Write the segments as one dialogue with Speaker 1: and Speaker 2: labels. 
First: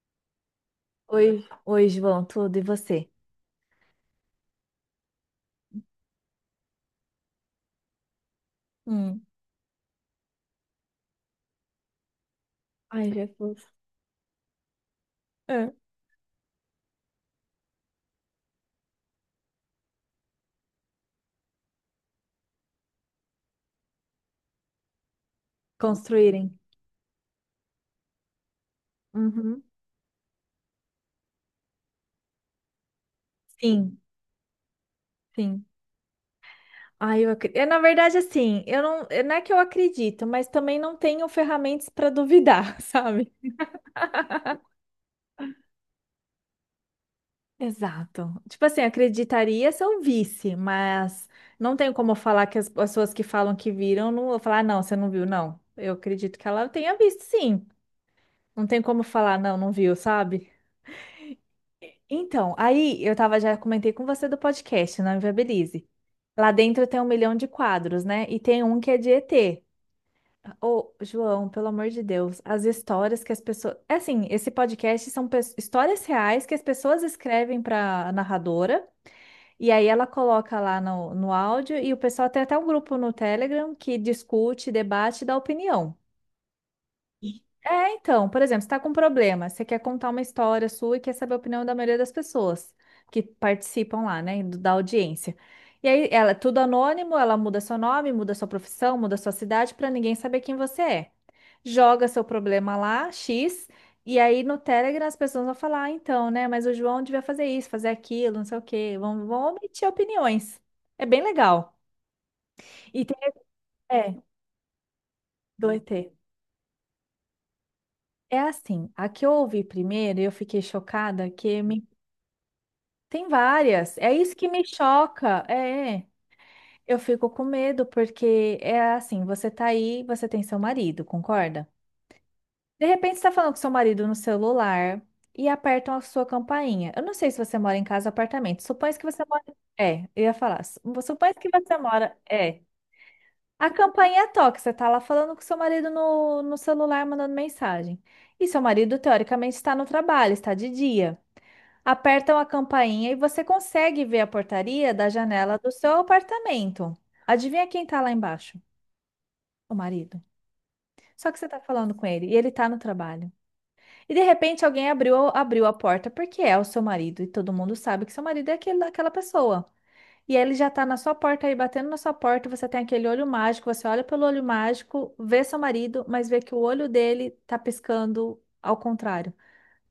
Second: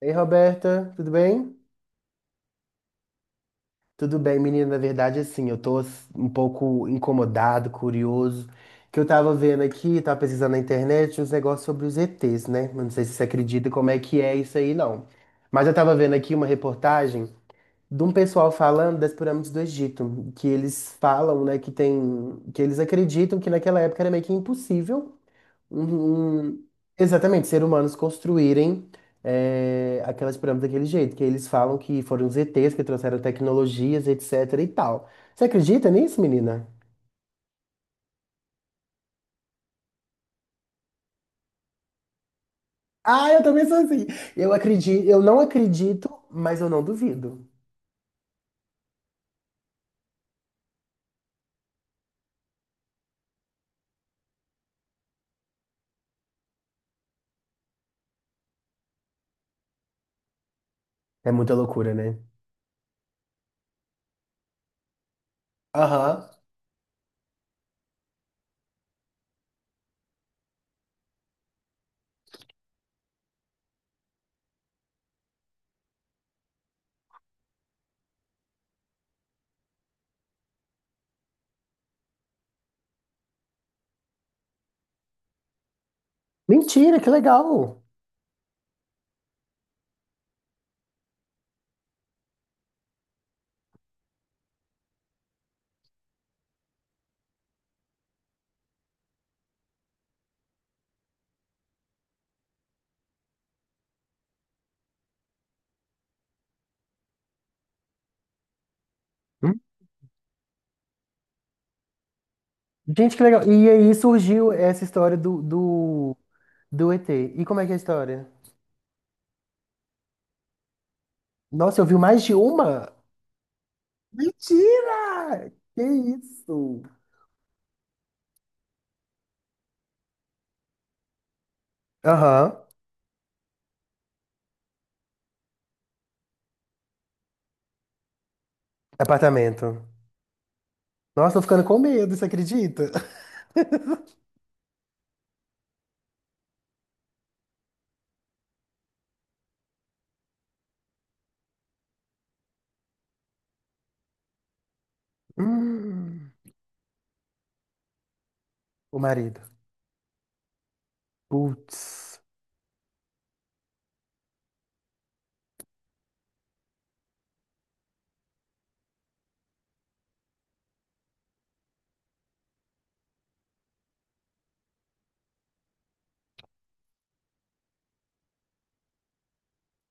Speaker 1: Ei, Roberta, tudo
Speaker 2: Oi,
Speaker 1: bem?
Speaker 2: oi, João, tudo e você?
Speaker 1: Tudo bem, menina. Na verdade, assim, um pouco incomodado, curioso, que eu
Speaker 2: Hum.
Speaker 1: tava vendo aqui, tava pesquisando na internet uns negócios sobre os ETs, né? Eu não sei
Speaker 2: Ai,
Speaker 1: se você
Speaker 2: Jesus.
Speaker 1: acredita como é que é isso aí, não. Mas
Speaker 2: É.
Speaker 1: eu tava vendo aqui uma reportagem de um pessoal falando das pirâmides do Egito, que eles falam, né, que tem, que eles acreditam que naquela época era meio que impossível.
Speaker 2: Construírem.
Speaker 1: Uhum. Exatamente, seres humanos construírem
Speaker 2: Uhum.
Speaker 1: aquelas pirâmides daquele jeito, que eles falam que foram os ETs que trouxeram
Speaker 2: Sim,
Speaker 1: tecnologias, etc e tal. Você
Speaker 2: sim.
Speaker 1: acredita nisso, menina?
Speaker 2: Ai, eu acredito. Na verdade, assim, eu não, não é que eu acredito, mas também não tenho ferramentas para duvidar,
Speaker 1: Ah,
Speaker 2: sabe?
Speaker 1: eu também sou assim. Eu acredito, eu não acredito, mas eu não duvido.
Speaker 2: Exato. Tipo assim, acreditaria se eu visse, mas não tenho como falar que as pessoas que falam que viram, não vou falar, "Ah, não, você não viu, não. Eu acredito que ela tenha visto, sim. Não tem como falar, não, não viu, sabe?
Speaker 1: É muita loucura, né?
Speaker 2: Então, aí eu tava, já comentei com você do podcast, não Inviabilize.
Speaker 1: Aham.
Speaker 2: Lá dentro tem um milhão de quadros, né? E tem um que é de ET. Ô, João, pelo amor de Deus, as histórias que as pessoas. É assim, esse podcast são histórias reais que as pessoas escrevem para a narradora, e aí ela coloca lá no áudio, e o pessoal tem até um grupo no Telegram que discute, debate e dá opinião.
Speaker 1: Mentira, que legal!
Speaker 2: É, então, por exemplo, você está com um problema, você quer contar uma história sua e quer saber a opinião da maioria das pessoas que participam lá, né, da audiência. E aí, ela é tudo anônimo, ela muda seu nome, muda sua profissão, muda sua cidade para ninguém saber quem você é. Joga seu problema lá, X, e aí no Telegram as pessoas vão falar, ah, então, né, mas o João devia fazer isso, fazer aquilo, não sei o quê, vão
Speaker 1: Hum?
Speaker 2: omitir opiniões. É bem legal. E tem,
Speaker 1: Gente, que legal. E aí
Speaker 2: é,
Speaker 1: surgiu essa história do,
Speaker 2: do ET.
Speaker 1: do ET. E como é que é a história?
Speaker 2: É assim, a que eu ouvi primeiro, eu fiquei chocada que
Speaker 1: Nossa,
Speaker 2: me.
Speaker 1: eu vi mais de uma?
Speaker 2: Tem várias. É isso que me choca.
Speaker 1: Mentira! Que
Speaker 2: É,
Speaker 1: isso?
Speaker 2: eu fico com medo porque é assim, você tá aí, você tem seu marido, concorda?
Speaker 1: Aham,
Speaker 2: De repente você tá falando com seu marido no celular e apertam a sua campainha. Eu não sei se você mora em casa ou apartamento. Supõe que você mora.
Speaker 1: apartamento.
Speaker 2: É, eu ia falar. Supõe
Speaker 1: Nossa, tô
Speaker 2: que
Speaker 1: ficando
Speaker 2: você
Speaker 1: com medo,
Speaker 2: mora.
Speaker 1: você
Speaker 2: É.
Speaker 1: acredita?
Speaker 2: A campainha toca, você tá lá falando com seu marido no celular, mandando mensagem. E seu marido, teoricamente, está no trabalho, está de dia, apertam a campainha e você consegue ver a portaria da janela do seu
Speaker 1: Hum,
Speaker 2: apartamento. Adivinha quem tá lá embaixo?
Speaker 1: o marido.
Speaker 2: O marido. Só que você tá falando com
Speaker 1: Putz.
Speaker 2: ele e ele tá no trabalho. E de repente alguém abriu a porta porque é o seu marido e todo mundo sabe que seu marido é aquele, aquela pessoa. E ele já tá na sua porta aí, batendo na sua porta, você tem aquele olho mágico, você olha pelo olho mágico, vê seu marido, mas vê que o olho dele tá piscando ao contrário.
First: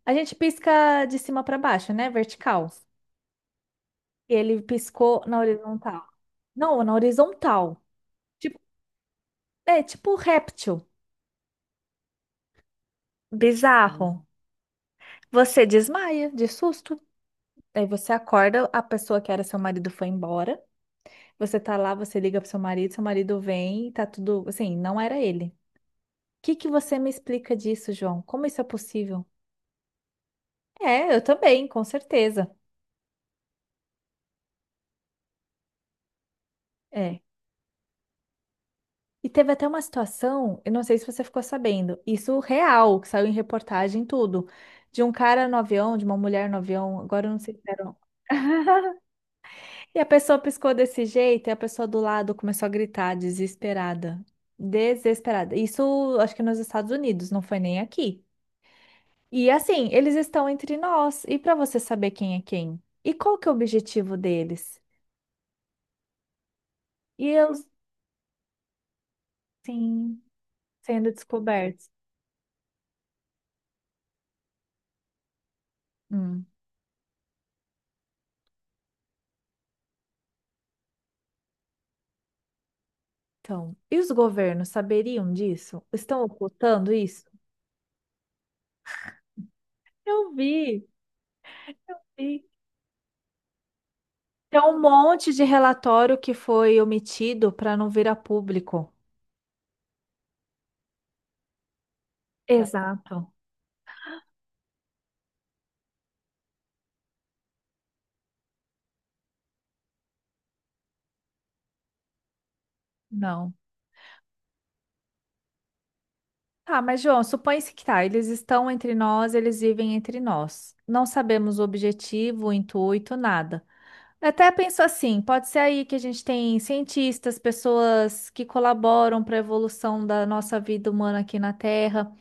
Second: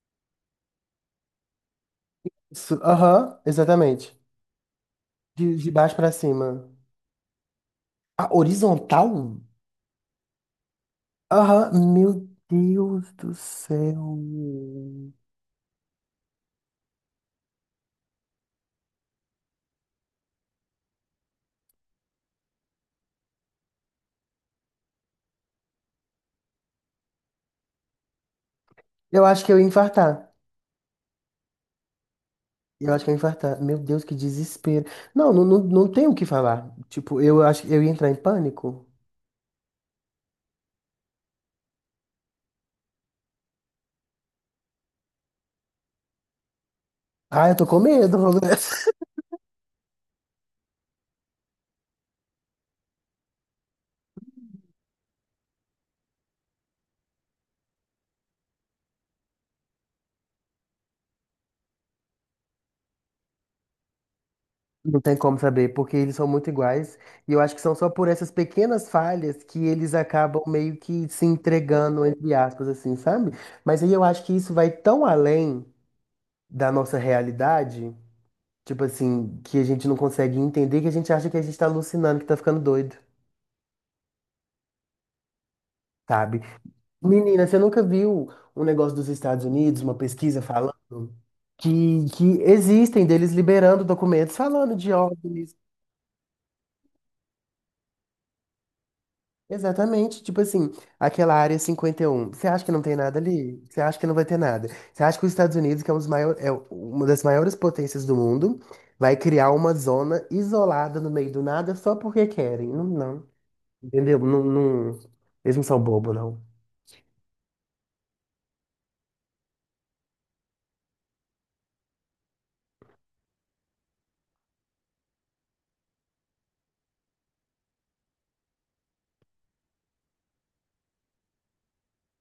Speaker 2: A gente pisca de cima para baixo, né? Vertical.
Speaker 1: Su- Aham, exatamente.
Speaker 2: Ele piscou na
Speaker 1: De baixo
Speaker 2: horizontal.
Speaker 1: pra cima.
Speaker 2: Não, na horizontal.
Speaker 1: Ah,
Speaker 2: Tipo,
Speaker 1: horizontal?
Speaker 2: é tipo um réptil.
Speaker 1: Aham, meu Deus do
Speaker 2: Bizarro.
Speaker 1: céu.
Speaker 2: Você desmaia de susto. Aí você acorda, a pessoa que era seu marido foi embora. Você tá lá, você liga pro seu marido vem, e tá tudo. Assim, não era ele. O que que você me explica disso, João? Como isso é possível?
Speaker 1: Eu acho que eu ia infartar.
Speaker 2: É, eu também, com certeza.
Speaker 1: Eu acho que eu ia infartar. Meu Deus, que desespero. Não, não, não, não tem o que falar.
Speaker 2: É.
Speaker 1: Tipo, eu acho que eu ia entrar em pânico.
Speaker 2: E teve até uma situação, eu não sei se você ficou sabendo, isso real, que saiu em reportagem, e tudo, de um cara no avião, de uma mulher no avião, agora eu não
Speaker 1: Ah,
Speaker 2: sei
Speaker 1: eu
Speaker 2: se
Speaker 1: tô com
Speaker 2: era.
Speaker 1: medo.
Speaker 2: E a pessoa piscou desse jeito, e a pessoa do lado começou a gritar, desesperada. Desesperada. Isso acho que nos Estados Unidos, não foi nem aqui. E assim, eles estão entre nós, e para você saber quem é quem? E qual que é o objetivo deles?
Speaker 1: Não tem como saber, porque eles são muito iguais.
Speaker 2: E
Speaker 1: E eu
Speaker 2: eu,
Speaker 1: acho que são só por essas pequenas falhas que eles
Speaker 2: sim,
Speaker 1: acabam meio que
Speaker 2: sendo
Speaker 1: se
Speaker 2: descobertos.
Speaker 1: entregando, entre aspas, assim, sabe? Mas aí eu acho que isso vai tão além
Speaker 2: Hum.
Speaker 1: da nossa realidade, tipo assim, que a gente não consegue entender, que a gente acha que a gente tá alucinando, que tá ficando doido,
Speaker 2: Então, e os governos saberiam disso? Estão
Speaker 1: sabe?
Speaker 2: ocultando isso?
Speaker 1: Menina, você nunca viu um negócio dos Estados Unidos, uma
Speaker 2: Eu
Speaker 1: pesquisa falando
Speaker 2: vi.
Speaker 1: que
Speaker 2: Sim.
Speaker 1: existem deles liberando documentos
Speaker 2: Tem
Speaker 1: falando
Speaker 2: um
Speaker 1: de
Speaker 2: monte de
Speaker 1: OVNIs.
Speaker 2: relatório que foi omitido para não vir a público.
Speaker 1: Exatamente, tipo assim, aquela área cinquenta e um. Você acha que não tem nada
Speaker 2: Exato.
Speaker 1: ali? Você acha que não vai ter nada? Você acha que os Estados Unidos, que é, um dos maior, é uma das maiores potências do mundo, vai criar uma zona isolada no meio do nada só porque querem? Não, não.
Speaker 2: Não.
Speaker 1: Entendeu? Não, não- Eles não são bobo, não.
Speaker 2: Tá, mas João, supõe-se que tá, eles estão entre nós, eles vivem entre nós. Não sabemos o objetivo, o intuito, nada. Até penso assim, pode ser aí que a gente tem cientistas, pessoas que colaboram para a evolução da nossa vida humana aqui na Terra.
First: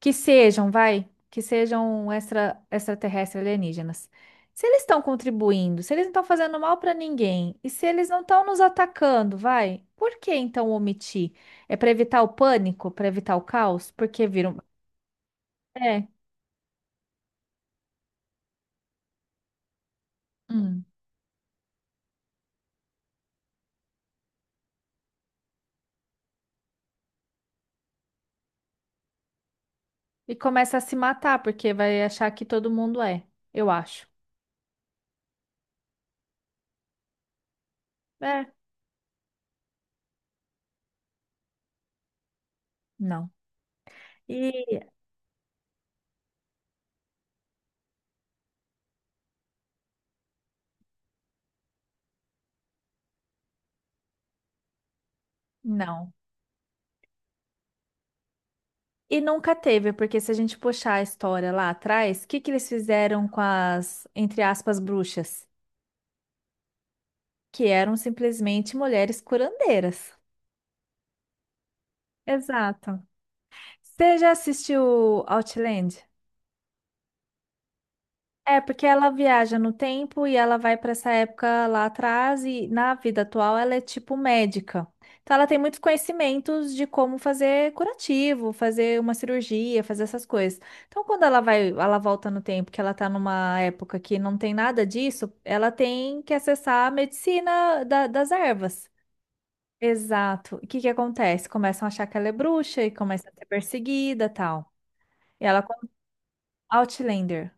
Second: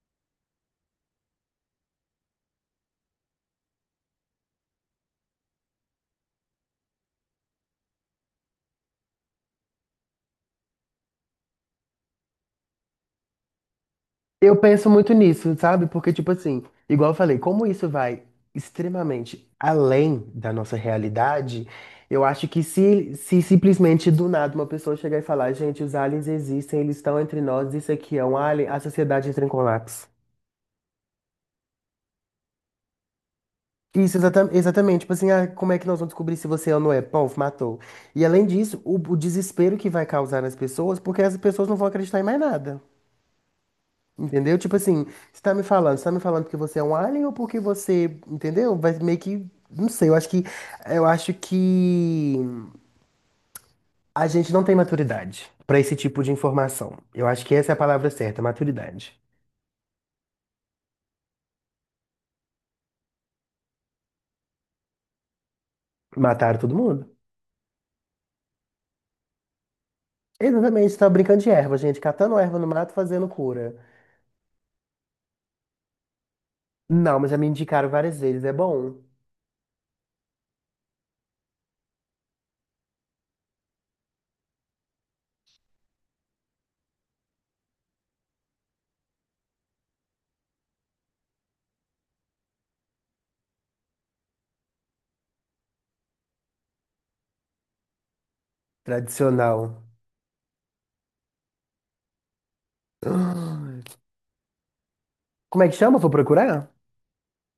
Speaker 2: Que sejam, vai, que sejam extraterrestres alienígenas. Se eles estão contribuindo, se eles não estão fazendo mal para ninguém, e se eles não estão nos atacando, vai, por que então omitir? É para evitar o pânico, para evitar o caos? Porque
Speaker 1: Eu
Speaker 2: viram.
Speaker 1: penso muito nisso, sabe?
Speaker 2: É.
Speaker 1: Porque, tipo assim, igual eu falei, como isso vai extremamente além da nossa
Speaker 2: Hum.
Speaker 1: realidade, eu acho que se simplesmente do nada uma pessoa chegar e falar, gente, os aliens existem, eles estão entre nós, isso aqui é um alien, a sociedade entra em colapso.
Speaker 2: E começa a se matar, porque vai achar que todo mundo é, eu acho.
Speaker 1: Isso, exata- exatamente. Tipo assim, ah, como é que nós vamos descobrir se você é ou não é? Pô, matou. E
Speaker 2: É,
Speaker 1: além disso, o desespero que vai causar nas pessoas, porque as pessoas não vão acreditar em mais nada.
Speaker 2: não.
Speaker 1: Entendeu? Tipo
Speaker 2: E
Speaker 1: assim, você tá me falando, você tá me falando porque você é um alien ou porque você, entendeu? Vai meio que, não sei, eu acho que a gente não tem maturidade pra esse
Speaker 2: não.
Speaker 1: tipo de informação. Eu acho que essa é a palavra certa, maturidade.
Speaker 2: E nunca teve, porque se a gente puxar a história lá atrás, o que que eles fizeram com as, entre aspas, bruxas?
Speaker 1: Mataram todo mundo?
Speaker 2: Que eram simplesmente mulheres curandeiras.
Speaker 1: Exatamente, tá brincando de erva, gente, catando erva no mato,
Speaker 2: Exato.
Speaker 1: fazendo cura.
Speaker 2: Você já assistiu Outland?
Speaker 1: Não, mas já me indicaram várias vezes, é
Speaker 2: É, porque
Speaker 1: bom.
Speaker 2: ela viaja no tempo e ela vai para essa época lá atrás e na vida atual ela é tipo médica. Então ela tem muitos conhecimentos de como fazer curativo, fazer uma cirurgia, fazer essas coisas. Então quando ela vai, ela volta no tempo, que ela tá numa época que não tem nada disso, ela tem que acessar a medicina das ervas.
Speaker 1: Tradicional.
Speaker 2: Exato. O que que acontece? Começam a achar que ela é bruxa e começa a ser
Speaker 1: Ah,
Speaker 2: perseguida, tal. E ela
Speaker 1: como é
Speaker 2: com.
Speaker 1: que chama? Vou procurar?
Speaker 2: Outlander.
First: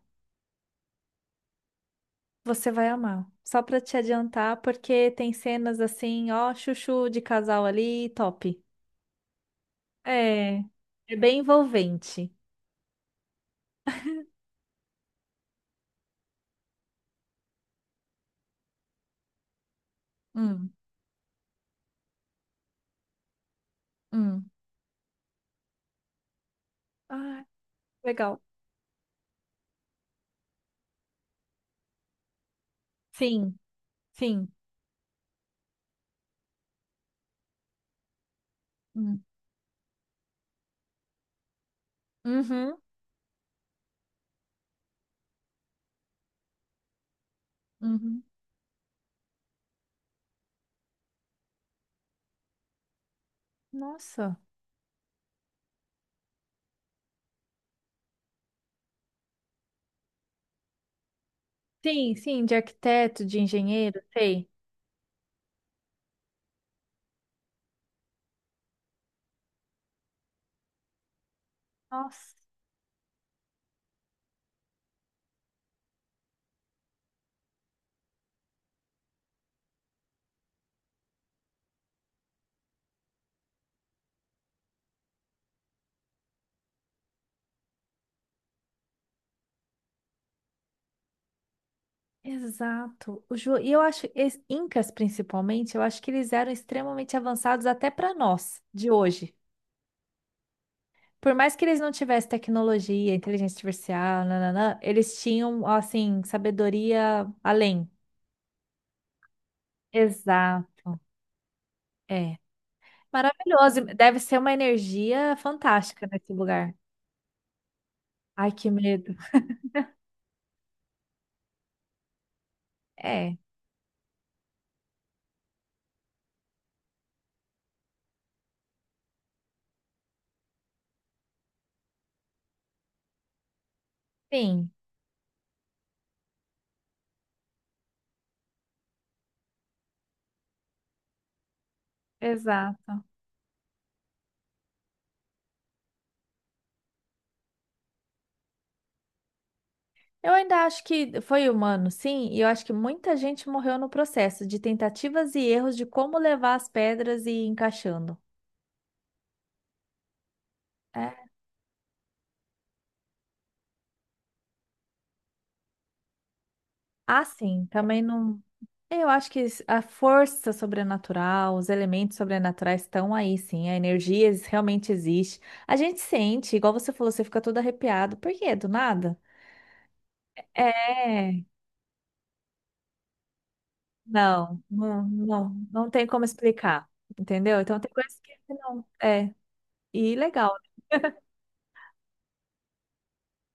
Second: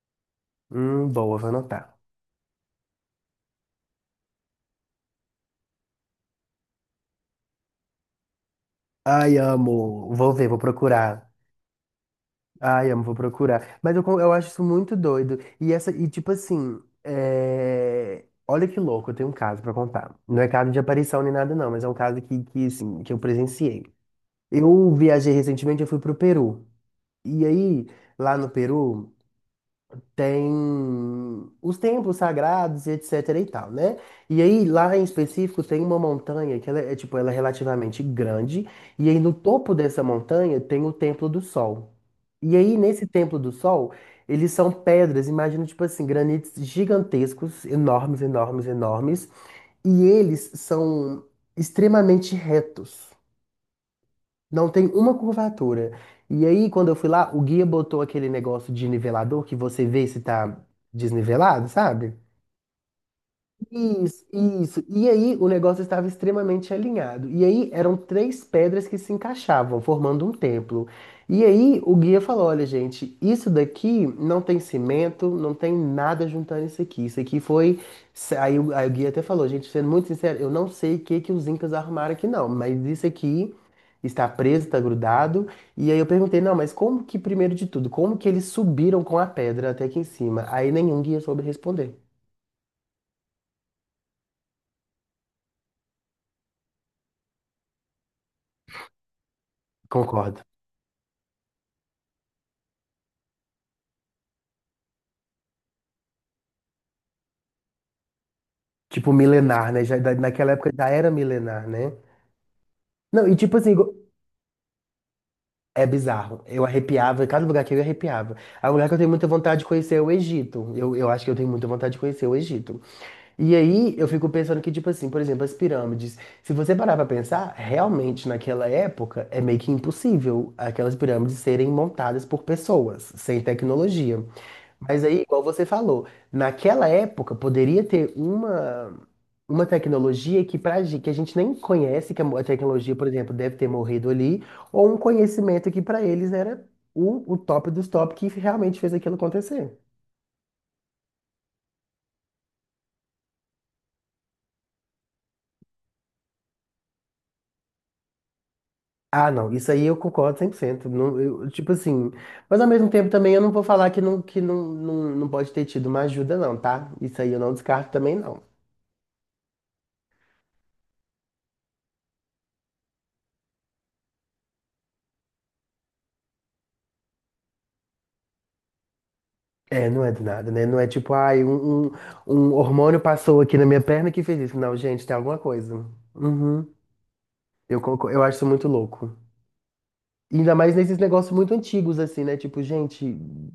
Speaker 1: Boa, vou anotar.
Speaker 2: Você vai amar. Só pra te adiantar, porque tem cenas assim, ó, chuchu de casal ali, top.
Speaker 1: Ai, amo. Vou ver, vou
Speaker 2: É, é
Speaker 1: procurar.
Speaker 2: bem envolvente.
Speaker 1: Ai, amo, vou procurar. Mas eu, con- eu acho isso muito doido. E essa, e tipo assim, é, olha que louco, eu tenho um caso pra contar. Não é
Speaker 2: Hum,
Speaker 1: caso de aparição nem nada, não, mas é um caso que, assim, que eu presenciei.
Speaker 2: hum.
Speaker 1: Eu viajei recentemente, eu fui pro Peru.
Speaker 2: Ah,
Speaker 1: E aí, lá
Speaker 2: legal.
Speaker 1: no Peru tem os templos sagrados e etc e
Speaker 2: Sim,
Speaker 1: tal, né? E
Speaker 2: sim.
Speaker 1: aí lá em específico tem uma montanha que ela é tipo, ela é relativamente grande e aí
Speaker 2: Hum.
Speaker 1: no topo dessa montanha tem o Templo do Sol. E
Speaker 2: Uhum,
Speaker 1: aí nesse Templo do Sol, eles são pedras, imagina tipo assim, granitos gigantescos, enormes,
Speaker 2: uhum.
Speaker 1: enormes, enormes, e eles são extremamente retos.
Speaker 2: Nossa.
Speaker 1: Não tem uma curvatura. E aí, quando eu fui lá, o guia botou aquele negócio de nivelador que você vê se tá desnivelado,
Speaker 2: Sim,
Speaker 1: sabe?
Speaker 2: sim, de arquiteto, de engenheiro,
Speaker 1: Isso,
Speaker 2: sei.
Speaker 1: isso. E aí o negócio estava extremamente alinhado. E aí eram três pedras que se encaixavam, formando um templo. E aí o guia
Speaker 2: Nossa.
Speaker 1: falou: olha, gente, isso daqui não tem cimento, não tem nada juntando isso aqui. Isso aqui foi. Aí o guia até falou: gente, sendo muito sincero, eu não sei o que que os incas arrumaram aqui, não, mas isso aqui. Está preso, está grudado. E aí eu perguntei, não, mas como que, primeiro de tudo, como que eles subiram com a pedra até aqui em cima? Aí nenhum guia soube responder.
Speaker 2: Exato. O Ju... E eu acho, incas principalmente, eu acho que eles eram extremamente avançados até para nós, de hoje.
Speaker 1: Concordo.
Speaker 2: Por mais que eles não tivessem tecnologia, inteligência artificial, nananã, eles tinham, assim, sabedoria além.
Speaker 1: Tipo, milenar, né? Já, da- naquela época já
Speaker 2: Exato.
Speaker 1: era milenar, né?
Speaker 2: É.
Speaker 1: Não, e tipo assim,
Speaker 2: Maravilhoso.
Speaker 1: go-
Speaker 2: Deve ser uma energia
Speaker 1: é
Speaker 2: fantástica nesse
Speaker 1: bizarro. Eu
Speaker 2: lugar.
Speaker 1: arrepiava, cada lugar que eu ia, arrepiava.
Speaker 2: Ai, que
Speaker 1: A lugar que eu tenho
Speaker 2: medo.
Speaker 1: muita vontade de conhecer é o Egito. Eu acho que eu tenho muita vontade de conhecer o Egito.
Speaker 2: É,
Speaker 1: E aí eu fico pensando que, tipo assim, por exemplo, as pirâmides. Se você parar pra pensar, realmente naquela época é meio que impossível aquelas pirâmides serem montadas por pessoas, sem tecnologia.
Speaker 2: sim,
Speaker 1: Mas aí, igual você falou, naquela época poderia ter uma tecnologia que, pra, gen- que a gente nem conhece, que a mo- a tecnologia,
Speaker 2: exato.
Speaker 1: por exemplo, deve ter morrido ali, ou um conhecimento que para eles era o top dos top que realmente fez aquilo acontecer.
Speaker 2: Eu ainda acho que foi humano, sim, e eu acho que muita gente morreu no processo de tentativas e erros de como levar as pedras e ir encaixando.
Speaker 1: Ah, não, isso aí eu concordo 100%.
Speaker 2: É.
Speaker 1: Não, eu, tipo assim, mas ao mesmo tempo também eu não vou falar que não, não, não pode ter tido uma ajuda, não, tá? Isso
Speaker 2: Ah,
Speaker 1: aí eu não
Speaker 2: sim,
Speaker 1: descarto
Speaker 2: também
Speaker 1: também,
Speaker 2: não.
Speaker 1: não.
Speaker 2: Eu acho que a força sobrenatural, os elementos sobrenaturais estão aí, sim. A energia realmente existe. A gente sente, igual você falou, você fica todo arrepiado. Por quê? Do nada?
Speaker 1: É, não é do nada, né? Não é tipo, ai,
Speaker 2: É,
Speaker 1: um hormônio passou aqui na minha perna que fez isso.
Speaker 2: não,
Speaker 1: Não, gente,
Speaker 2: não,
Speaker 1: tem alguma
Speaker 2: não,
Speaker 1: coisa.
Speaker 2: não tem como
Speaker 1: Uhum.
Speaker 2: explicar, entendeu? Então
Speaker 1: Eu,
Speaker 2: tem
Speaker 1: conco-
Speaker 2: coisas
Speaker 1: eu
Speaker 2: que
Speaker 1: acho isso muito
Speaker 2: não.
Speaker 1: louco.
Speaker 2: É, e
Speaker 1: E
Speaker 2: legal.
Speaker 1: ainda mais nesses negócios muito antigos, assim, né? Tipo, gente,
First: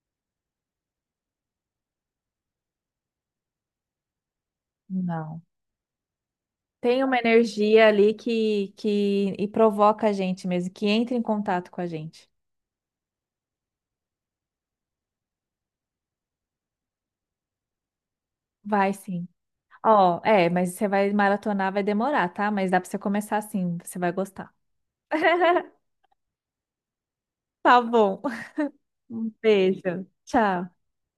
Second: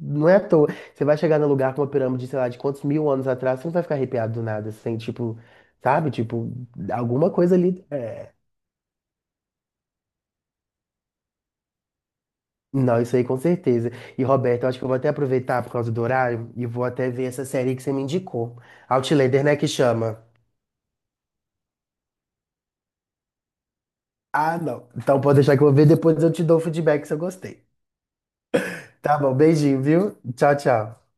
Speaker 1: não é à toa. Você vai chegar num lugar com uma pirâmide, sei lá, de quantos mil anos atrás, você não vai ficar arrepiado do nada, assim, tipo,
Speaker 2: Não.
Speaker 1: sabe? Tipo,
Speaker 2: Tem uma
Speaker 1: alguma coisa ali.
Speaker 2: energia ali
Speaker 1: É.
Speaker 2: que, que provoca a gente mesmo, que entra em contato com a gente.
Speaker 1: Não, isso aí com certeza. E, Roberto, eu acho que eu vou até aproveitar por causa do horário e vou até ver essa série que você me indicou.
Speaker 2: Vai sim.
Speaker 1: Outlander, né, que
Speaker 2: Ó,
Speaker 1: chama?
Speaker 2: é, mas você vai maratonar, vai demorar, tá? Mas dá pra você começar assim, você vai gostar.
Speaker 1: Ah, não. Então pode deixar que eu vou ver, depois eu te dou o feedback se eu gostei.
Speaker 2: Tá bom.
Speaker 1: Tá
Speaker 2: Um
Speaker 1: bom, beijinho,
Speaker 2: beijo.
Speaker 1: viu? Tchau,
Speaker 2: Tchau.
Speaker 1: tchau.